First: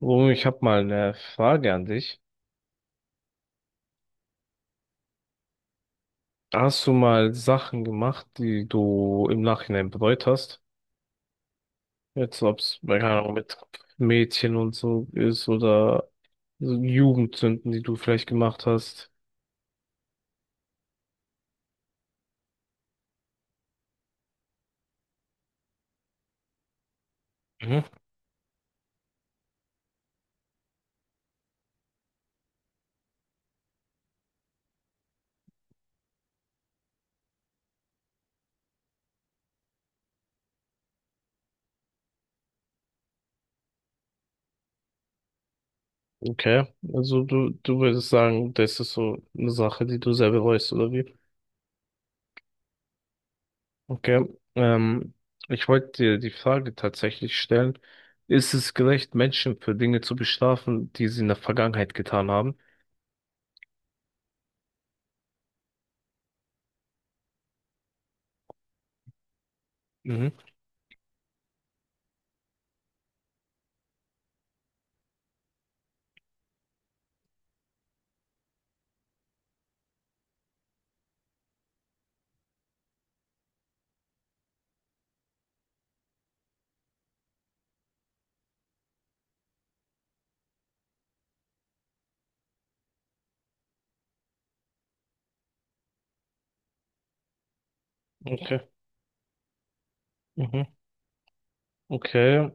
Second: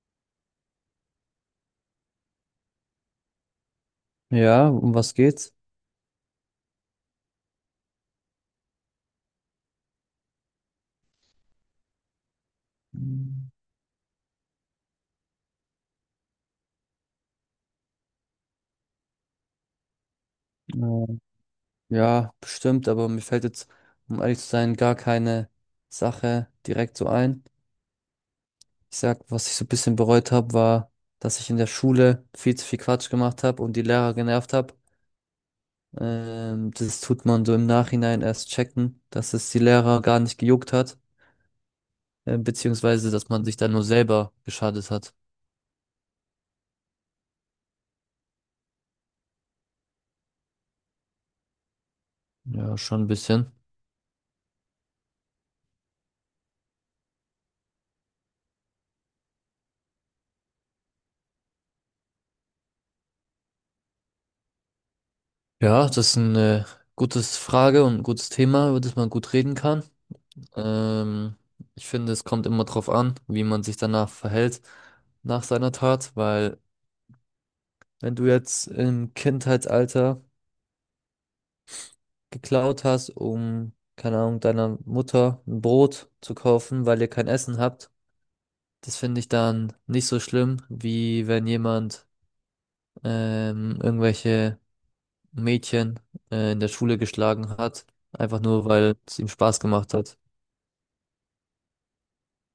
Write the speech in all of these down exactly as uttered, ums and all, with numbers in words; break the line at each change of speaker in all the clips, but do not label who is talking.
Oh, ich habe mal eine Frage an dich.
Ja, um was geht's?
Hast du mal Sachen gemacht, die du im Nachhinein bereut hast? Jetzt, ob es, keine Ahnung,
Mhm.
mit Mädchen und so ist oder so Jugendsünden, die du vielleicht gemacht hast.
Äh, Ja, bestimmt, aber mir fällt jetzt, um ehrlich zu sein, gar keine Sache direkt so ein.
Mhm.
Ich sag, was ich so ein bisschen bereut habe, war, dass ich in der Schule viel zu viel Quatsch gemacht habe und die Lehrer genervt habe. Ähm, das tut man so im Nachhinein erst checken, dass es die Lehrer gar nicht gejuckt hat, äh, beziehungsweise, dass man sich dann nur selber geschadet hat.
Okay, also du, du würdest sagen, das ist so eine Sache, die du sehr bereust, oder wie?
Ja, schon ein bisschen.
Okay, ähm, ich wollte dir die Frage tatsächlich stellen. Ist es gerecht, Menschen für Dinge zu bestrafen, die sie in der Vergangenheit getan haben?
Ja, das ist eine gute Frage und ein gutes Thema, über das man gut reden kann.
Mhm.
Ähm, Ich finde, es kommt immer drauf an, wie man sich danach verhält nach seiner Tat, weil wenn du jetzt im Kindheitsalter geklaut hast, um, keine Ahnung, deiner Mutter ein Brot zu kaufen, weil ihr kein Essen habt, das finde ich dann nicht so schlimm, wie wenn jemand ähm, irgendwelche Mädchen äh, in der Schule geschlagen hat, einfach nur,
Okay.
weil es ihm Spaß gemacht hat.
Mhm. Okay,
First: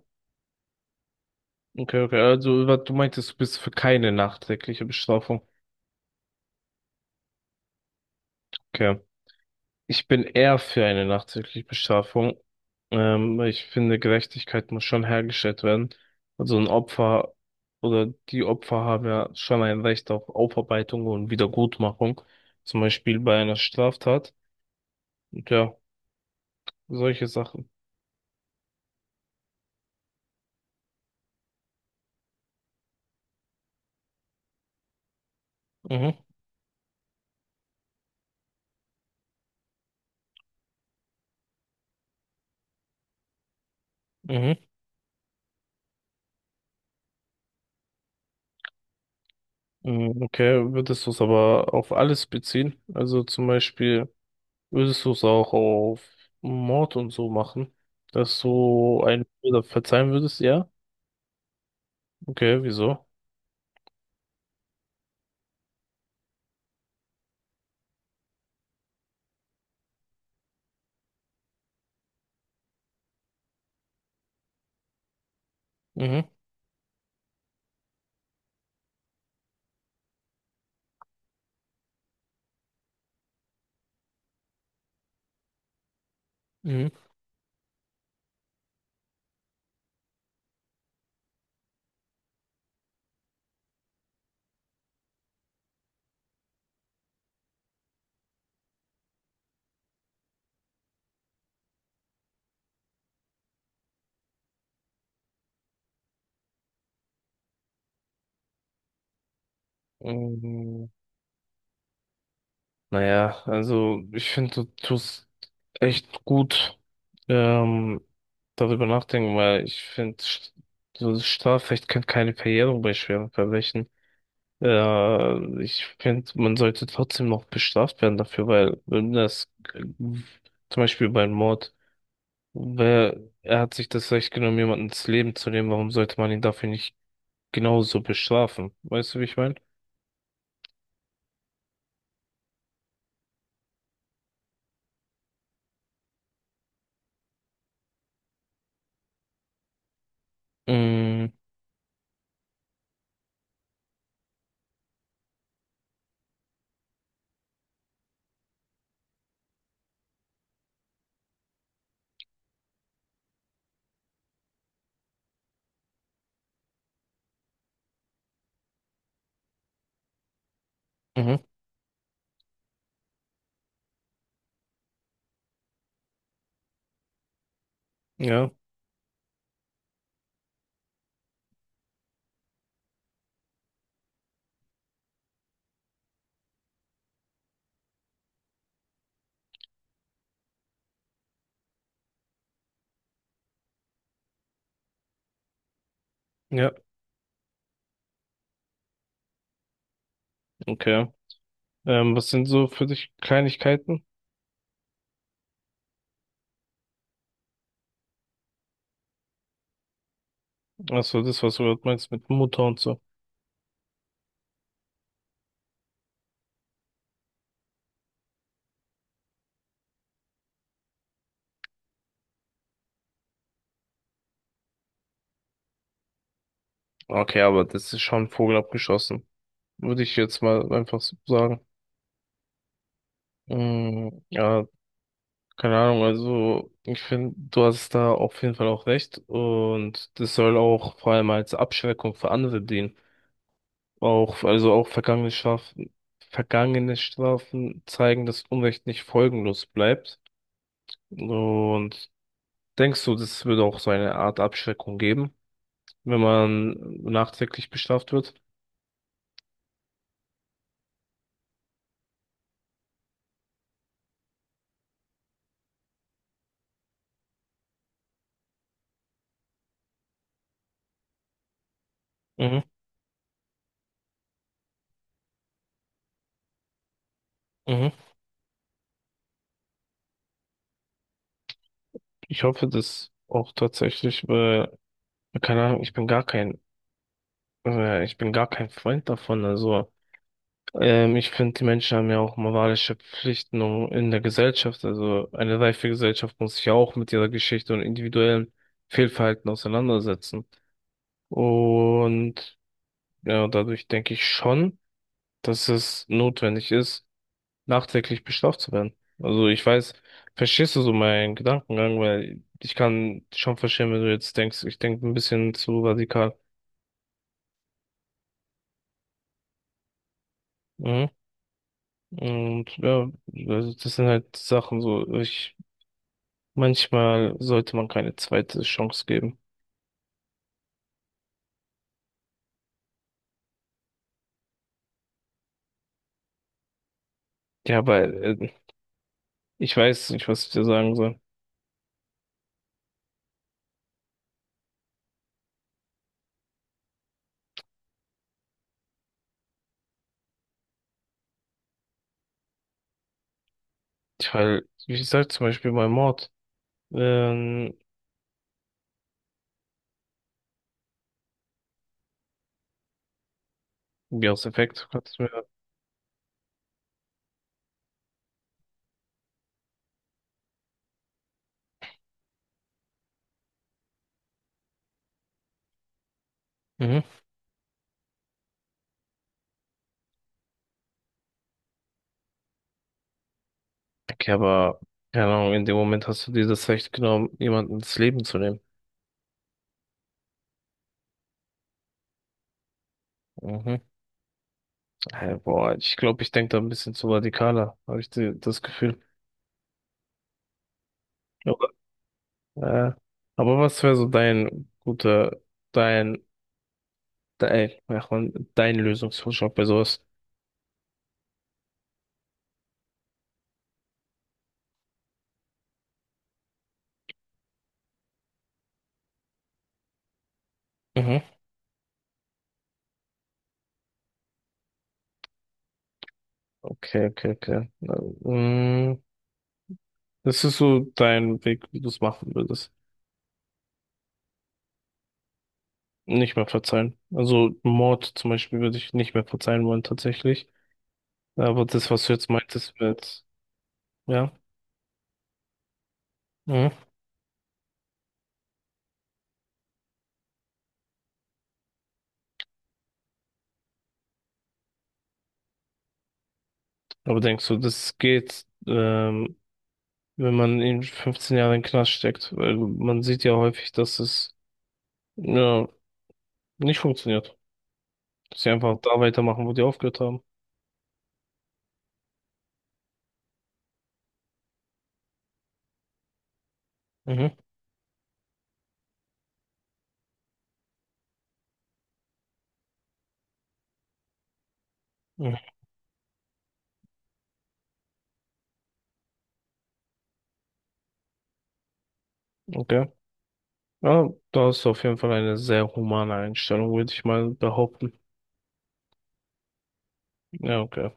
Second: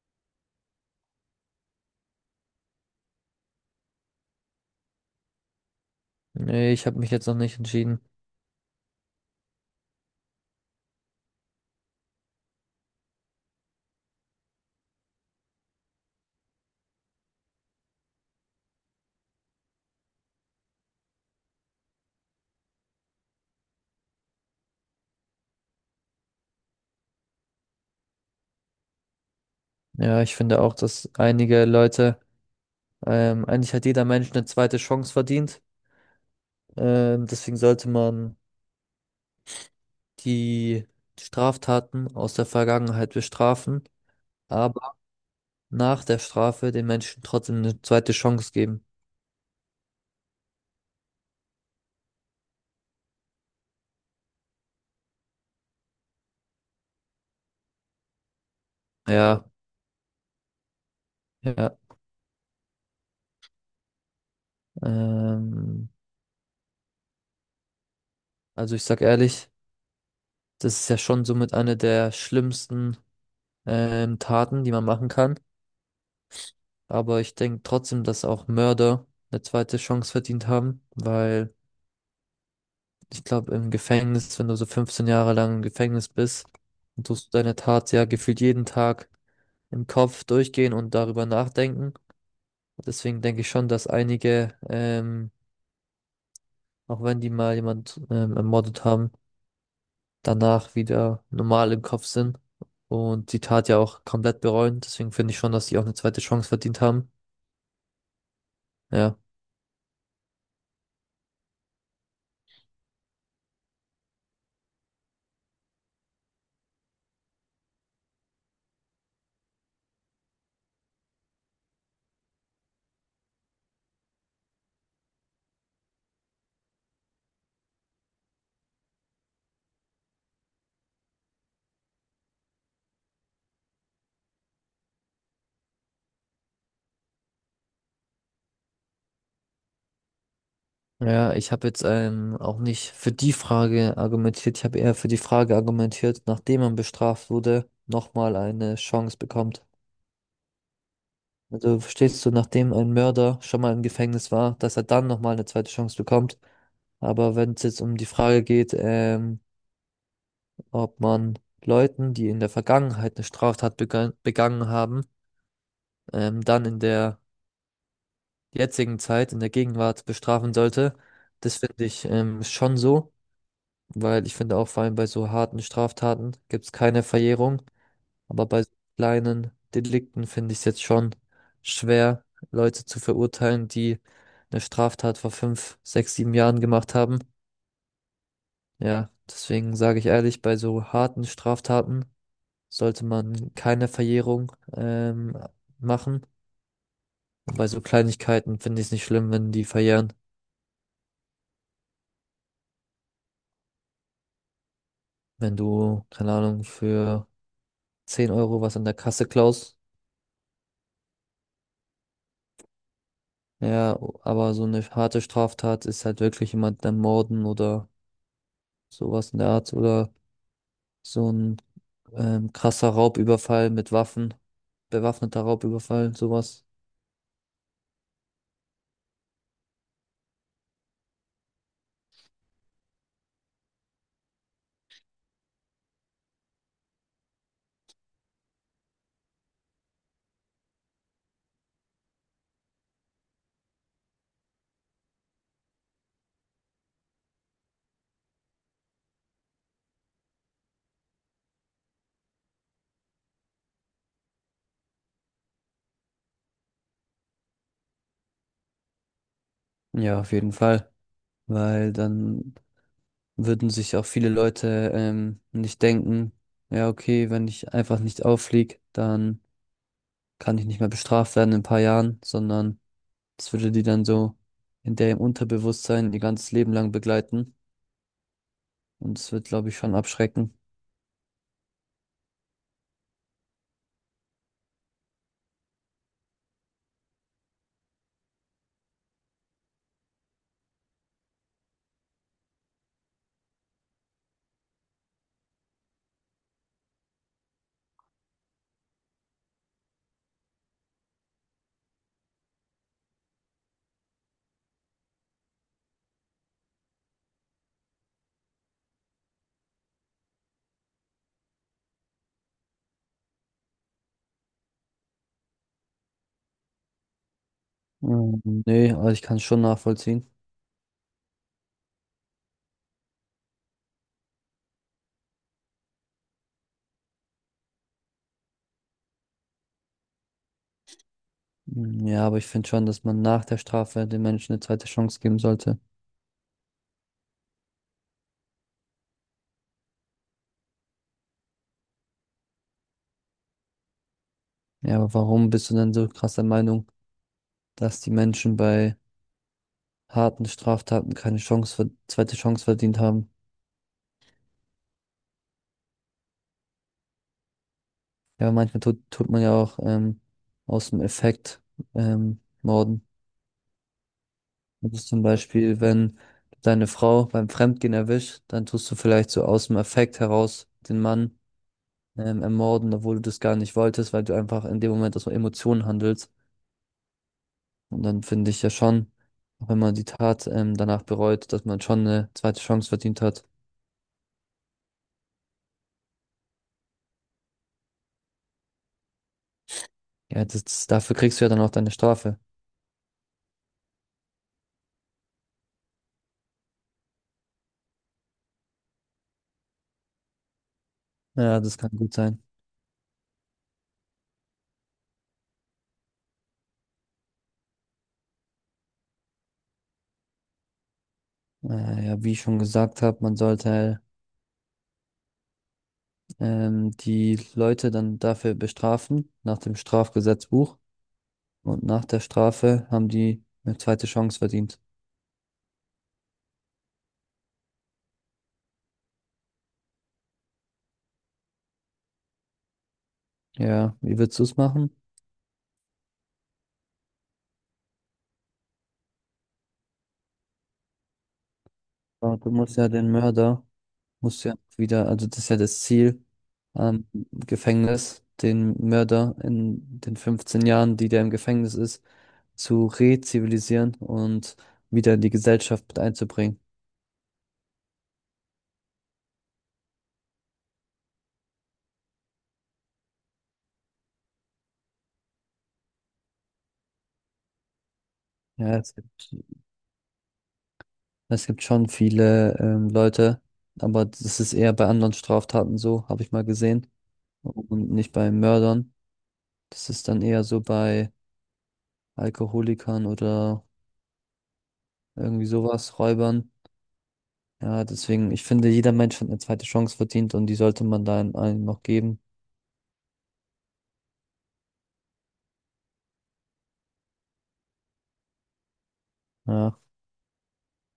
okay, okay. Also, wa- du meintest, du bist für keine nachträgliche Bestrafung.
Nee, ich habe mich jetzt noch nicht entschieden.
Okay. Ich bin eher für eine nachträgliche Bestrafung. Ähm, weil ich finde, Gerechtigkeit muss schon hergestellt werden. Also ein Opfer oder die Opfer haben ja schon ein Recht auf Aufarbeitung und Wiedergutmachung. Zum Beispiel bei einer Straftat. Und ja, solche Sachen.
Ja, ich finde auch, dass einige Leute Ähm, eigentlich hat jeder Mensch eine zweite Chance verdient.
Mhm,
Ähm, deswegen sollte man die Straftaten aus der Vergangenheit bestrafen,
mhm.
aber nach der Strafe den Menschen trotzdem eine zweite Chance geben.
Mhm, okay, würdest du es aber auf alles beziehen? Also zum Beispiel. Würdest du es auch auf Mord und so machen? Dass du einen
Ja,
Mörder verzeihen würdest? Ja?
ja.
Okay, wieso?
Ähm, also ich sag ehrlich, das ist ja schon somit eine der schlimmsten ähm, Taten, die man machen kann.
Mhm.
Aber ich denke trotzdem, dass auch Mörder eine zweite Chance verdient haben, weil ich glaube, im Gefängnis, wenn du so fünfzehn Jahre lang im Gefängnis bist,
Mhm.
dann tust du deine Tat ja gefühlt jeden Tag im Kopf durchgehen und darüber nachdenken. Deswegen denke ich schon, dass einige, ähm, auch wenn die mal jemand ähm, ermordet haben, danach wieder normal im Kopf sind und die Tat ja auch komplett bereuen. Deswegen finde ich schon, dass die auch eine zweite Chance verdient haben. Ja.
Ähm, naja, also ich finde, du tust echt gut ähm, darüber nachdenken, weil ich finde, so das Strafrecht kennt keine Verjährung bei schweren Verbrechen. Äh, ich finde, man sollte trotzdem noch bestraft werden dafür, weil wenn das äh, zum Beispiel beim Mord Wer, er hat sich das Recht genommen, jemanden ins Leben zu nehmen. Warum sollte man ihn dafür nicht genauso bestrafen? Weißt du, wie ich meine?
Ja, ich habe jetzt ähm, auch nicht für die Frage argumentiert. Ich habe eher für die Frage argumentiert, nachdem man bestraft wurde, nochmal eine Chance bekommt.
Mhm.
Also verstehst du, nachdem ein Mörder schon mal im Gefängnis war, dass er dann nochmal eine zweite Chance bekommt. Aber wenn es jetzt um die Frage geht, ähm, ob man Leuten, die in der Vergangenheit eine Straftat begangen, begangen haben, ähm, dann in der jetzigen Zeit, in der Gegenwart bestrafen sollte,
Mhm.
das finde ich ähm, schon so. Weil ich finde auch vor allem bei so harten Straftaten gibt es keine Verjährung, aber
Ja.
bei so kleinen Delikten finde ich es jetzt schon schwer, Leute zu verurteilen, die eine Straftat vor fünf, sechs, sieben Jahren gemacht haben. Ja, deswegen sage ich ehrlich, bei so harten Straftaten sollte man keine Verjährung ähm, machen.
Ja.
Und bei so Kleinigkeiten finde ich es nicht schlimm, wenn die verjähren.
Okay. Ähm, was sind so für dich Kleinigkeiten?
Wenn du, keine Ahnung, für zehn Euro was an der Kasse klaust,
Achso, das, was du gerade meinst mit Mutter und so.
ja, aber so eine harte Straftat ist halt wirklich jemand dann morden oder sowas in der Art oder so ein ähm, krasser Raubüberfall mit Waffen, bewaffneter Raubüberfall, sowas.
Okay, aber das ist schon Vogel abgeschossen. Würde ich jetzt mal einfach so sagen. Mhm. Ja, keine Ahnung. Also, ich finde, du hast da auf jeden Fall auch recht. Und das soll auch vor allem als Abschreckung für andere dienen. Auch, also auch vergangene Strafen, vergangene Strafen zeigen, dass Unrecht nicht folgenlos bleibt. Und denkst du, das würde auch so eine Art Abschreckung geben, wenn man nachträglich bestraft wird?
Ja, auf jeden Fall, weil dann würden sich auch viele Leute ähm, nicht denken, ja, okay, wenn ich einfach nicht auffliege, dann kann ich nicht mehr bestraft werden in ein paar Jahren,
Mhm,
sondern das würde die dann so in der im Unterbewusstsein ihr ganzes Leben lang begleiten
mhm.
und es wird, glaube ich, schon abschrecken.
Ich hoffe das auch tatsächlich, weil, keine Ahnung, ich bin gar kein, äh, ich bin gar kein Freund davon. Also Ähm, ich finde, die Menschen haben ja auch moralische Pflichten um- in der Gesellschaft. Also eine reife Gesellschaft muss sich ja auch mit ihrer Geschichte und individuellen Fehlverhalten auseinandersetzen. Und ja, dadurch denke ich schon, dass es notwendig ist, nachträglich bestraft zu werden. Also ich weiß, verstehst du so meinen Gedankengang, weil ich kann schon verstehen, wenn du jetzt denkst, ich denke ein bisschen zu radikal.
Mm, nee, also ich kann es schon nachvollziehen.
Mhm. Und ja, also das sind halt Sachen so, ich manchmal sollte man keine zweite Chance geben.
Mm, ja, aber ich finde schon, dass man nach der Strafe den Menschen eine zweite Chance geben sollte.
Ja, aber äh, ich weiß nicht, was ich dir sagen soll.
Ja, aber warum bist du denn so krass der Meinung, dass die Menschen bei harten Straftaten keine Chance, ver- zweite Chance verdient haben?
Ich halt, ich sag zum Beispiel bei Mord, ähm,
Ja, manchmal tut, tut man ja auch ähm, aus dem Effekt ähm, morden.
ja, aus Effekt,
Das ist
kannst du
zum
mir.
Beispiel, wenn du deine Frau beim Fremdgehen erwischt, dann tust du vielleicht so aus dem Effekt heraus den Mann ähm, ermorden, obwohl du das gar nicht wolltest, weil du einfach in dem Moment aus Emotionen handelst.
Mhm.
Und dann finde ich ja schon, auch wenn man die Tat ähm, danach bereut, dass man schon eine zweite Chance verdient hat.
Okay, aber, keine Ahnung, in dem Moment hast du dir das Recht genommen, jemanden ins Leben zu nehmen.
Ja, das, dafür kriegst du ja dann auch deine Strafe.
Mhm. Äh, boah, ich glaube, ich denke da ein bisschen zu radikaler, habe ich die, das Gefühl.
Ja,
Aber,
das kann gut sein.
äh, aber was wäre so dein guter, dein, dein, ach man, dein Lösungsvorschlag bei sowas?
Äh, ja, wie ich schon gesagt habe, man sollte ähm, die Leute dann dafür bestrafen, nach dem Strafgesetzbuch.
Mhm.
Und nach der Strafe haben die eine zweite Chance verdient.
Okay, okay, okay. Na, mm, das ist so dein Weg, wie du es machen würdest.
Ja, wie würdest du es machen?
Nicht mehr verzeihen. Also Mord zum Beispiel würde ich nicht mehr verzeihen wollen, tatsächlich. Aber das, was du jetzt
Aber du
meintest,
musst ja den
wird,
Mörder
ja.
musst du ja wieder, also das ist ja das Ziel
Mhm.
am Gefängnis, den Mörder in den fünfzehn Jahren, die der im Gefängnis ist, zu rezivilisieren und wieder in die Gesellschaft mit einzubringen.
Aber denkst du, das geht, ähm, wenn man in fünfzehn Jahren in den Knast steckt? Weil man sieht ja häufig, dass es, ja, nicht funktioniert. Dass sie
Ja,
einfach
es
da
gibt,
weitermachen, wo die aufgehört haben.
es gibt schon viele ähm, Leute, aber das ist eher bei anderen Straftaten so, habe ich mal gesehen,
Mhm.
und nicht bei Mördern. Das ist dann eher so bei Alkoholikern oder
Mhm.
irgendwie sowas, Räubern. Ja, deswegen, ich finde, jeder Mensch hat eine zweite Chance verdient und die sollte man dann allen noch geben.
Okay. Ja, da hast du auf jeden Fall eine sehr humane Einstellung, würde ich mal behaupten.
Ja.
Ja, okay.